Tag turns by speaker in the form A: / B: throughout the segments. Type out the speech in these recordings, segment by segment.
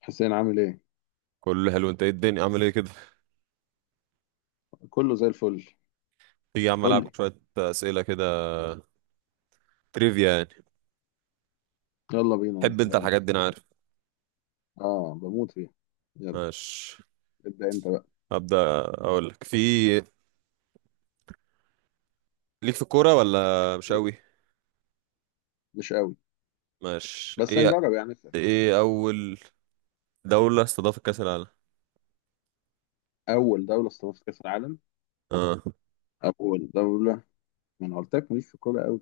A: حسين عامل ايه؟
B: كله حلو. انت ايه الدنيا عامل ايه كده؟
A: كله زي الفل.
B: تيجي يا عم
A: قول لي.
B: العبك شويه اسئله كده، تريفيا يعني.
A: يلا بينا، انا
B: تحب انت
A: زهقان أصلاً.
B: الحاجات دي انا عارف.
A: اه، بموت فيها. يلا،
B: ماشي.
A: ابدأ انت بقى.
B: هبدا اقول لك في، ليك في الكوره ولا مش
A: إيه؟
B: قوي؟
A: مش قوي.
B: ماشي.
A: بس
B: ايه
A: هنجرب يعني، اسأل.
B: ايه اول دوله استضافت كاس العالم؟
A: اول دولة استضافت كأس العالم.
B: اه.
A: اول دولة. ما انا قلت لك ماليش في الكورة قوي.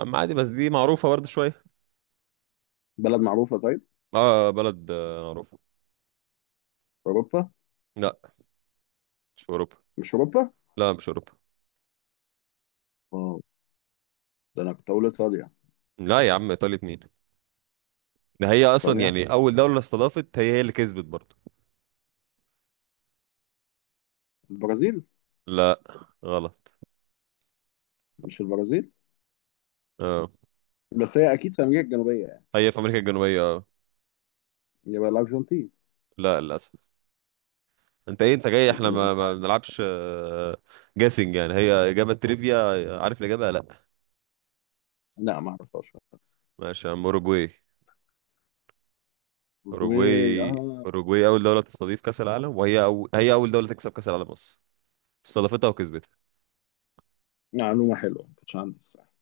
B: اما عادي، بس دي معروفه برضه شويه.
A: بلد معروفة؟ طيب،
B: اه بلد معروفه.
A: اوروبا.
B: لا مش في اوروبا.
A: مش اوروبا؟
B: لا مش اوروبا.
A: اه، ده انا كنت اقول ايطاليا.
B: لا يا عم ايطاليا مين؟ ده هي اصلا
A: ايطاليا،
B: يعني اول دوله استضافت هي اللي كسبت برضه.
A: البرازيل.
B: لا، غلط.
A: مش البرازيل؟
B: اه
A: بس هي اكيد في امريكا الجنوبية يعني.
B: هي في امريكا الجنوبيه اه.
A: يبقى الارجنتين.
B: لا للاسف. انت ايه؟ انت جاي احنا ما بنلعبش، جاسنج يعني. هي اجابه تريفيا، عارف الاجابه؟ لا.
A: لا، ما اعرفهاش.
B: ماشي يا عم، اوروجواي.
A: اوروجواي،
B: اوروجواي.
A: اه.
B: اوروجواي اول دوله تستضيف كاس العالم، هي اول دوله تكسب كاس العالم اصلا، استضافتها وكسبتها.
A: معلومة حلوة، ما كنتش عندي الصراحة.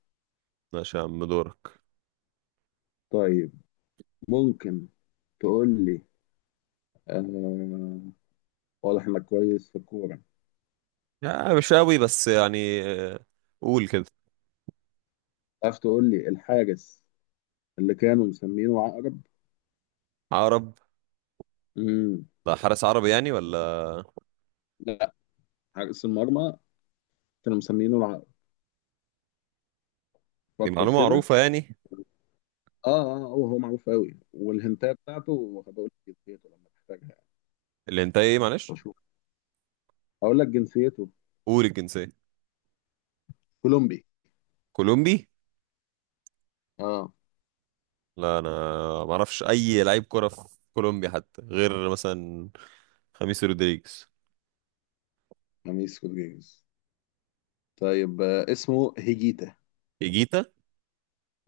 B: ماشي يا عم، دورك.
A: طيب، ممكن تقول لي، آه، واضح انك كويس في الكورة.
B: يعني مش قوي بس يعني، قول كده.
A: تعرف تقول لي الحارس اللي كانوا مسمينه عقرب؟
B: عرب؟
A: مم.
B: لا حارس عربي يعني ولا؟
A: لا، حارس المرمى كانوا مسمينه العقرب.
B: دي
A: فكر
B: معلومه
A: كده.
B: معروفه يعني.
A: اه اه، هو معروف قوي، والهنتايه بتاعته هبقول لك جنسيته لما تحتاجها.
B: اللي انت ايه معلش.
A: اشوف، هقول لك جنسيته.
B: قول الجنسيه.
A: كولومبي،
B: كولومبي.
A: اه.
B: لا انا ما اعرفش اي لعيب كره في كولومبيا حتى، غير مثلا خميس رودريجيز.
A: خميس رودريجيز. طيب، آه، اسمه هيجيتا.
B: ايجيتا.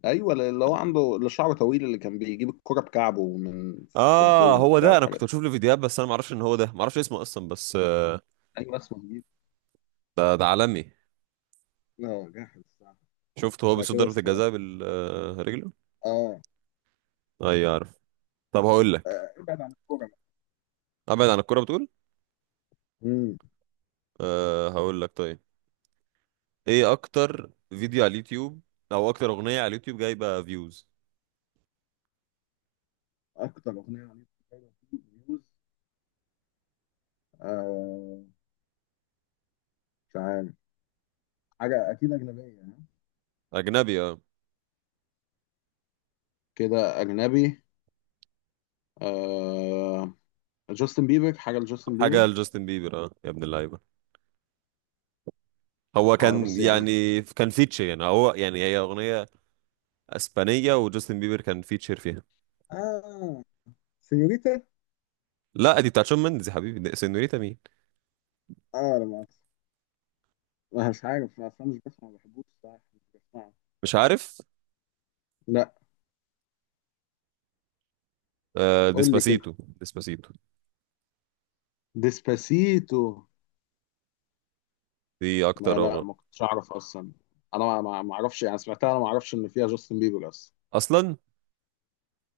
A: ايوه، اللي هو عنده اللي شعره طويل اللي كان بيجيب الكرة بكعبه من في
B: اه
A: الجون
B: هو
A: وبتاع
B: ده، انا
A: والحاجات
B: كنت
A: دي.
B: بشوف له فيديوهات بس انا ما اعرفش ان هو ده، ما اعرفش اسمه اصلا بس
A: ايوه، اسمه هيجيتا.
B: ده عالمي.
A: اه، جاحد الصراحه.
B: شفته هو
A: انا
B: بيصد
A: كده
B: ضربة
A: اصفر،
B: الجزاء بالرجل.
A: اه.
B: ايوه عارف. طب هقول لك،
A: ابعد عن الكوره.
B: ابعد عن الكوره بتقول؟
A: امم
B: أه هقول لك طيب. ايه اكتر فيديو على اليوتيوب او اكتر اغنيه على اليوتيوب جايبه فيوز؟
A: اكتر اغنيه عملت فيوز. آه، مش عارف، حاجه اكيد اجنبيه يعني.
B: اجنبي اه.
A: كده اجنبي. آه، جاستن بيبر، حاجه لجاستن
B: حاجه
A: بيبر.
B: لجاستن بيبر، اه يا ابن اللعيبه. هو
A: او انا
B: كان
A: بس يعني،
B: يعني كان فيتشر، يعني هو يعني هي اغنيه اسبانيه وجاستن بيبر كان فيتشر فيها.
A: اه، سينيوريتا.
B: لا دي بتاعت شون مندز يا حبيبي، سينوريتا مين؟
A: اه، لا مؤاخذة. ما مش عارف اصلا، مش بسمع، ما بحبوش الصراحه، مش بسمعه.
B: مش عارف.
A: لا.
B: آه
A: قول لي كده،
B: ديسباسيتو، ديسباسيتو.
A: ديسباسيتو.
B: دي اكتر
A: ما لا،
B: رغم.
A: ما كنتش اعرف اصلا. انا ما اعرفش يعني، سمعتها، انا ما اعرفش ان فيها جاستن بيبر اصلا.
B: اصلا.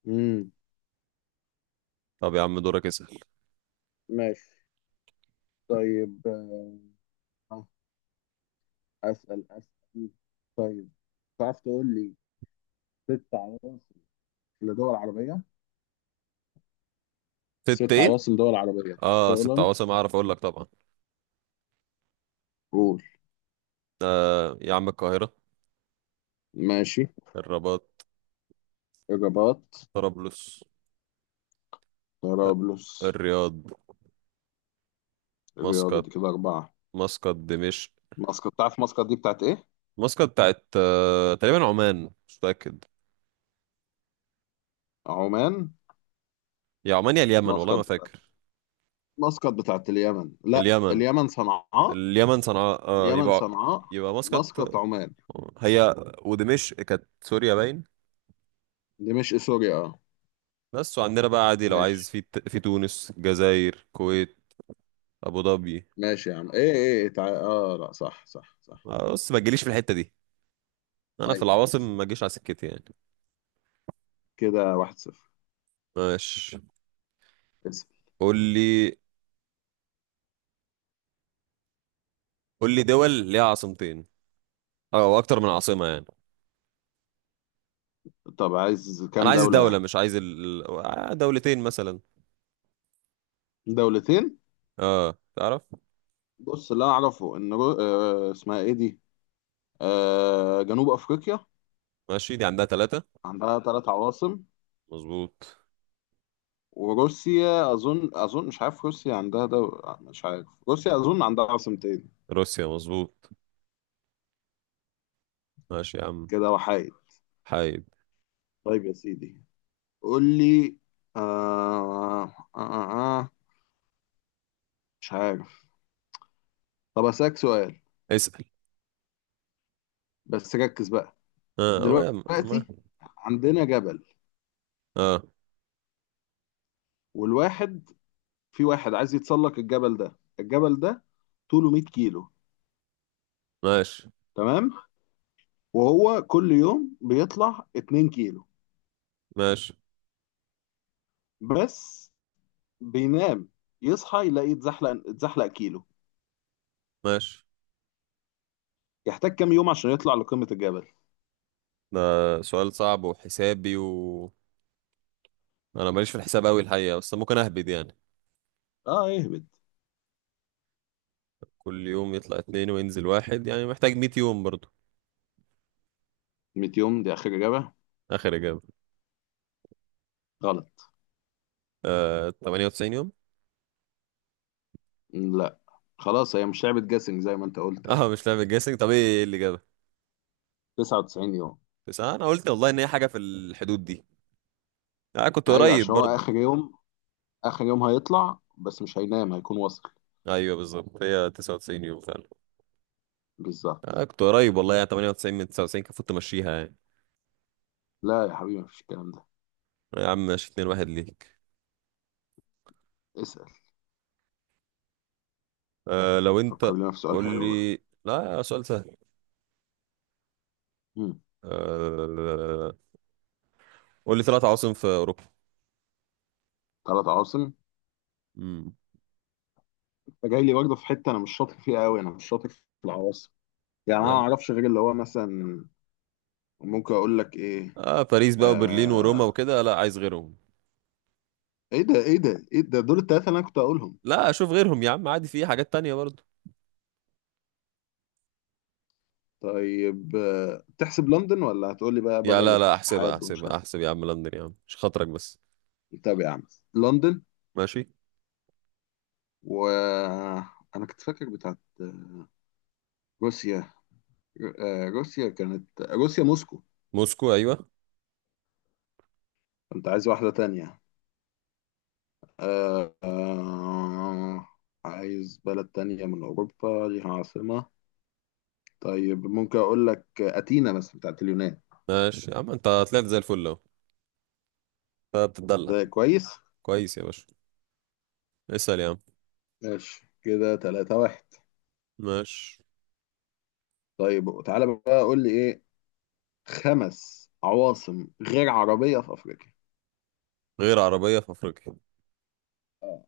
A: امم.
B: طب يا عم دورك اسأل.
A: ماشي. طيب، اسال. طيب، تعرف تقول لي ست عواصم لدول عربية؟
B: ست
A: ست
B: ايه؟
A: عواصم دول عربية تعرف
B: اه ست
A: تقولهم؟
B: عواصم اعرف اقول لك طبعا.
A: قول.
B: آه يا عم، القاهرة.
A: ماشي.
B: الرباط.
A: الرباط.
B: طرابلس.
A: طرابلس.
B: الرياض.
A: الرياض،
B: مسقط.
A: دي كده أربعة.
B: مسقط، دمشق.
A: مسقط. تعرف مسقط دي بتاعت إيه؟
B: مسقط بتاعت آه تقريبا عمان، مش متأكد.
A: عمان.
B: يا عمان يا اليمن، والله
A: مسقط
B: ما
A: بتاعت،
B: فاكر.
A: مسقط بتاعت اليمن، لا،
B: اليمن.
A: اليمن صنعاء.
B: اليمن صنعاء اه،
A: اليمن
B: يبقى.
A: صنعاء.
B: يبقى مسقط.
A: مسقط عمان.
B: هي. ودمشق كانت سوريا باين.
A: دي مش سوريا، اه.
B: بس وعندنا بقى عادي لو عايز،
A: ماشي.
B: في في تونس، جزائر، كويت، ابو ظبي.
A: ماشي يا عم، اه لا، صح صح صح.
B: بص ما تجيليش في الحتة دي، انا في
A: ايوه،
B: العواصم
A: ماشي.
B: ما اجيش على سكتي يعني.
A: كده واحد صفر.
B: ماشي.
A: اسأل.
B: قول لي قول لي دول ليها عاصمتين او اكتر من عاصمة يعني.
A: طب عايز
B: انا
A: كام
B: عايز
A: دولة
B: الدولة،
A: يعني؟
B: مش عايز ال... آه، دولتين مثلا.
A: دولتين.
B: اه تعرف.
A: بص، اللي أعرفه إن رو... آه اسمها إيه دي، آه، جنوب أفريقيا.
B: ماشي دي عندها ثلاثة.
A: عندها ثلاث عواصم.
B: مظبوط.
A: وروسيا أظن، أظن مش عارف، روسيا عندها دولة، مش عارف، روسيا أظن عندها عاصمتين.
B: روسيا مظبوط. ماشي يا عم.
A: كده وحيد.
B: حايد.
A: طيب يا سيدي، قول لي. آه... آه... آه... آه، مش عارف. طب أسألك سؤال،
B: اسأل.
A: بس ركز بقى.
B: اه هو يا عم، أنا ما-
A: دلوقتي عندنا جبل،
B: اه.
A: والواحد، في واحد عايز يتسلق الجبل ده. الجبل ده طوله 100 كيلو،
B: ماشي
A: تمام. وهو كل يوم بيطلع 2 كيلو،
B: ماشي
A: بس بينام، يصحى يلاقي اتزحلق اتزحلق كيلو.
B: ماشي
A: يحتاج كام يوم عشان يطلع لقمة الجبل؟
B: ده سؤال صعب وحسابي، و انا ماليش في الحساب قوي الحقيقة بس ممكن اهبد يعني.
A: اه، اهبد.
B: كل يوم يطلع اتنين وينزل واحد، يعني محتاج 100 يوم برضو.
A: 100 يوم دي اخر اجابة.
B: اخر اجابه.
A: غلط.
B: آه 98 يوم.
A: لا، خلاص، هي مش لعبة جاسنج زي ما انت قلت يعني.
B: اه مش لعبه جيسنج؟ طب ايه اللي جابها؟
A: 99 يوم.
B: تسعة، انا قلت والله ان هي حاجه في الحدود دي. انا آه كنت
A: ايوه،
B: قريب
A: عشان هو
B: برضو.
A: اخر يوم، اخر يوم هيطلع بس مش هينام، هيكون واصل.
B: ايوه بالظبط هي 99 يوم فعلا. انا
A: بالظبط.
B: آه كنت قريب والله يعني، 98 من 99 كان المفروض تمشيها يعني.
A: لا يا حبيبي، مفيش الكلام ده.
B: يا عم ماشي، 2 واحد ليك.
A: اسأل.
B: آه لو
A: فكر
B: انت.
A: لنا في سؤال
B: قول
A: حلو بقى.
B: لي. لا سؤال سهل.
A: مم.
B: آه... قول لي ثلاث عواصم في اوروبا.
A: ثلاث عواصم.
B: امم.
A: فجاي لي برضه في حته انا مش شاطر فيها قوي، انا مش شاطر في العواصم، يعني انا
B: يا
A: ما
B: عم.
A: اعرفش غير اللي هو مثلا. ممكن اقول لك ايه؟
B: آه باريس بقى وبرلين وروما
A: آه...
B: وكده؟ لا عايز غيرهم.
A: ايه ده، دول الثلاثه اللي انا كنت هقولهم.
B: لا اشوف غيرهم يا عم، عادي في حاجات تانية برضو.
A: طيب، آه، تحسب لندن ولا هتقول لي بقى
B: يا
A: بره
B: لا لا احسبها،
A: الاتحاد ومش
B: احسبها،
A: عارف.
B: احسب يا عم لندن يا عم، مش خاطرك بس.
A: إيه؟ طب يا عم، لندن.
B: ماشي.
A: و، انا كنت فاكر بتاعت روسيا، آه، روسيا كانت، روسيا موسكو.
B: موسكو ايوه.
A: كنت عايز واحده تانية، آه، آه، عايز بلد تانية من أوروبا ليها عاصمة. طيب، ممكن اقول لك اثينا مثلا بتاعت اليونان.
B: ماشي يا عم، انت طلعت زي الفل اهو، انت بتتدلع.
A: ده كويس.
B: كويس يا باشا. اسأل يا عم.
A: ماشي، كده 3-1.
B: ماشي.
A: طيب، تعالى بقى قول لي ايه، خمس عواصم غير عربية في افريقيا.
B: غير عربية في افريقيا.
A: اه.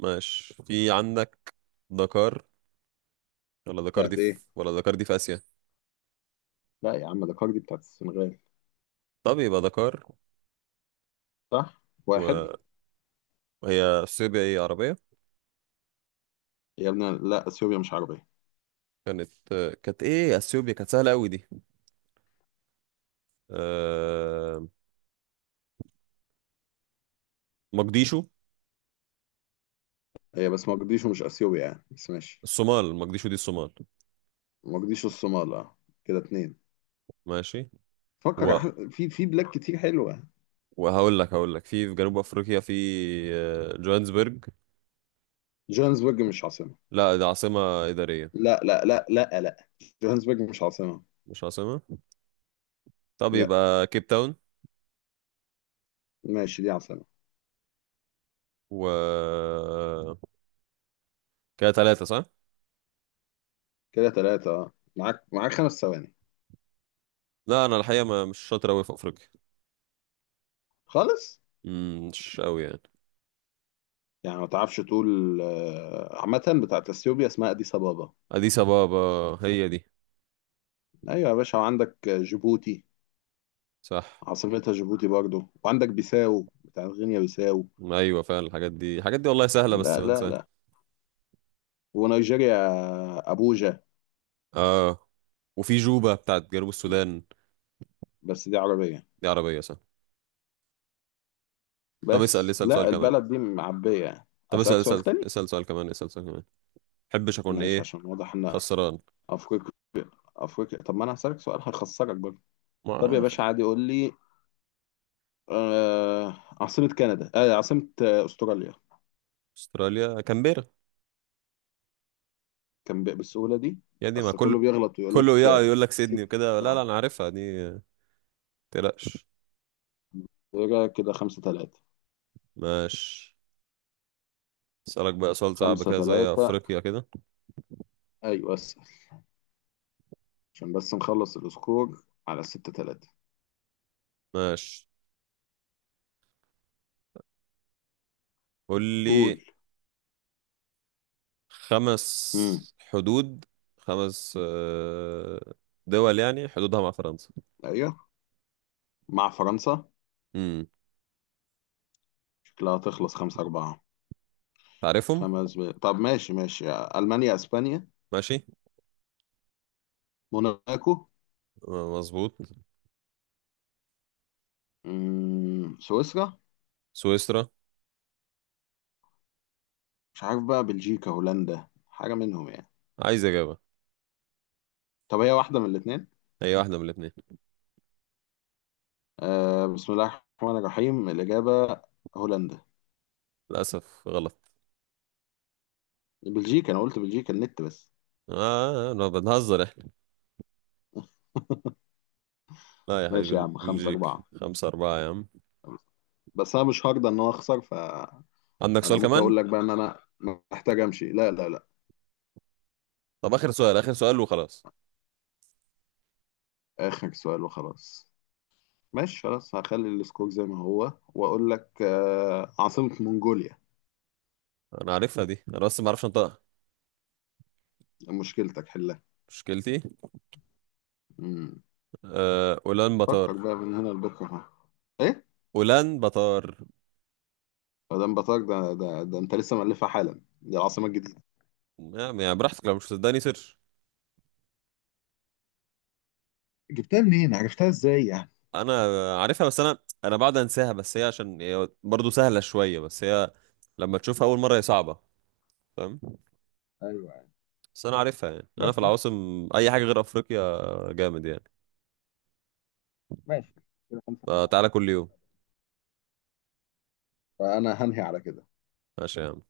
B: ماشي. في عندك دكار. ولا دكار دي
A: بتاعت
B: في،
A: ايه؟
B: ولا دكار دي في اسيا.
A: لا يا عم، ده كاردي بتاعت السنغال.
B: طب يبقى دكار.
A: صح، واحد.
B: و- وهي اثيوبيا ايه، عربية؟
A: يا ابني، لا، اثيوبيا مش عربية.
B: كانت. كانت ايه اثيوبيا، كانت سهلة قوي دي. أه... مقديشو.
A: هي بس مقديشو مش اثيوبيا يعني، بس ماشي.
B: الصومال. مقديشو دي الصومال.
A: مقديشو الصومال، اه. كده اتنين.
B: ماشي.
A: فكر
B: و...
A: في بلاد كتير حلوة.
B: وهقول لك هقول لك في في جنوب افريقيا في جوهانسبرج.
A: جوهانسبرج مش عاصمة.
B: لا دي عاصمة إدارية.
A: لا لا لا لا لا، جوهانسبرج مش عاصمة.
B: مش عاصمة؟ طب
A: لا،
B: يبقى كيب تاون.
A: ماشي، دي عاصمة.
B: و كده ثلاثة صح؟
A: كده ثلاثة، اه. معاك معاك خمس ثواني
B: لا أنا الحقيقة ما مش شاطر أوي في أفريقيا.
A: خالص.
B: مم، مش أوي يعني.
A: يعني ما تعرفش تقول، آه، عامة بتاعت اثيوبيا اسمها اديس ابابا.
B: أديس أبابا، هي دي.
A: ايوه يا باشا، وعندك جيبوتي،
B: صح.
A: عاصمتها جيبوتي برضو، وعندك بيساو بتاعت غينيا بيساو.
B: أيوة فعلا، الحاجات دي والله سهلة بس
A: لا لا
B: بنساها.
A: لا، ونيجيريا ابوجا.
B: آه. وفي جوبا بتاعت جنوب السودان.
A: بس دي عربية.
B: دي عربية صح. طب اسأل،
A: بس
B: اسأل سؤال
A: لا،
B: كمان.
A: البلد دي معبية يعني،
B: طب اسأل
A: اسألك سؤال
B: اسأل
A: تاني.
B: اسأل سؤال كمان، اسأل سؤال كمان. محبش أكون
A: ماشي،
B: إيه؟
A: عشان واضح ان
B: خسران.
A: افريقيا، افريقيا، طب ما انا هسألك سؤال هخسرك برضه. طب يا
B: مع.
A: باشا، عادي، قول لي آه عاصمة كندا، آه عاصمة، آه، أستراليا.
B: أستراليا كامبيرا.
A: كان بالسهولة دي.
B: يا دي ما
A: أصل كله
B: كله.
A: بيغلط ويقول
B: كله
A: لك،
B: يا
A: آه،
B: يقول لك سيدني
A: سيدني
B: وكده، لا لا
A: بتاع.
B: انا عارفها دي. ما تقلقش.
A: يبقى كده خمسة تلاتة.
B: ماشي. اسالك بقى سؤال صعب
A: خمسة
B: كده زي
A: تلاتة.
B: افريقيا كده.
A: أيوة أسأل، عشان بس نخلص السكور على ستة تلاتة.
B: ماشي. قول
A: قول.
B: لي
A: مم.
B: خمس حدود، خمس دول يعني حدودها مع فرنسا.
A: أيوة. مع فرنسا.
B: امم.
A: شكلها تخلص خمسة أربعة.
B: تعرفهم؟
A: طب ماشي، ماشي، ألمانيا، أسبانيا،
B: ماشي.
A: موناكو.
B: مظبوط.
A: مم. سويسرا.
B: سويسرا.
A: مش عارف بقى، بلجيكا هولندا حاجة منهم يعني.
B: عايز اجابه.
A: طب هي واحدة من الاتنين.
B: اي واحده من الاثنين.
A: آه، بسم الله الرحمن الرحيم، الإجابة هولندا.
B: للاسف غلط.
A: بلجيكا، أنا قلت بلجيكا، النت بس.
B: اه انا بنهزر احنا. لا يا حبيبي
A: ماشي يا عم، خمسة
B: بلجيك،
A: أربعة.
B: خمسة أربعة يا عم.
A: بس أنا مش هرضى إن أنا أخسر، فأنا
B: عندك سؤال
A: ممكن
B: كمان.
A: أقول لك بقى إن أنا محتاج أمشي. لا لا لا،
B: طب آخر سؤال، آخر سؤال وخلاص.
A: آخر سؤال وخلاص. ماشي، خلاص، هخلي السكور زي ما هو، وأقول لك آه عاصمة منغوليا.
B: انا عارفها دي انا، بس ما اعرفش انطقها.
A: مشكلتك حلها.
B: مشكلتي.
A: مم.
B: اولان
A: فكر
B: بطار.
A: بقى من هنا لبكرة. ها. إيه؟
B: اولان بطار.
A: مدام بطاق ده أنت لسه مألفها حالا دي العاصمة الجديدة.
B: يعني يعني براحتك، لو مش صدقني سيرش.
A: جبتها منين، عرفتها إزاي يعني؟
B: انا عارفها، بس انا بعد انساها، بس هي عشان هي برضه سهله شويه، بس هي لما تشوفها اول مره هي صعبه. فاهم.
A: ايوه.
B: بس انا عارفها يعني، انا في
A: ماشي
B: العواصم اي حاجه غير افريقيا جامد يعني.
A: ماشي كده 5-4.
B: فتعالى كل يوم.
A: فانا هنهي على كده.
B: ماشي يا عم.